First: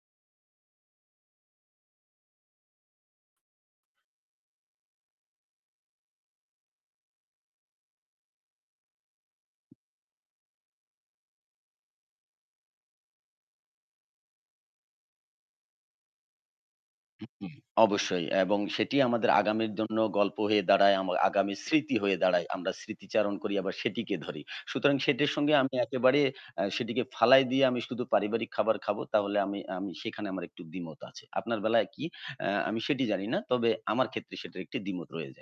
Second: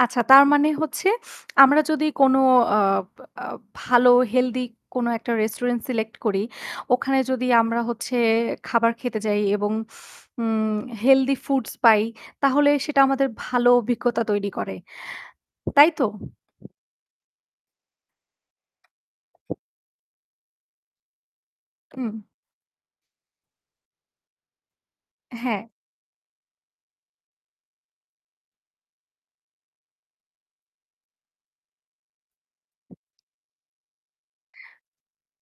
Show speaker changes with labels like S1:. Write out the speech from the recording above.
S1: আচ্ছা, তার মানে হচ্ছে আমরা যদি কোন আ বা আ ভালো healthy কোনো একটা রেস্টুরেন্ট select করি, ওখানে যদি আমরা হচ্ছে খাবার খেতে যাই এবং উম healthy foods পাই, তাহলে সেটা আমাদের ভালো অভিজ্ঞতা তৈরি করে। তাই তো?
S2: উ উম অবশ্যই এবং সেটি আমাদের আগামীর জন্য গল্প হয়ে দাঁড়ায়। আম আগামী স্মৃতি হয়ে
S1: হুম।
S2: দাঁড়ায়। আমরা স্মৃতিচারণ করি ,আবার সেটিকে ধরি। সুতরাং সেটির সঙ্গে
S1: হ্যাঁ।
S2: আমি একেবারে আ সেটিকে ফালায় দিয়ে আমি শুধু পারিবারিক খাবার খাবো। তাহলে আমি আমি সেখানে আমার একটু দ্বিমত আছে। আপনার বেলায় কি? আ আমি সেটি জানি না। তবে আমার ক্ষেত্রে সেটি একটি দ্বিমত রয়ে যায়।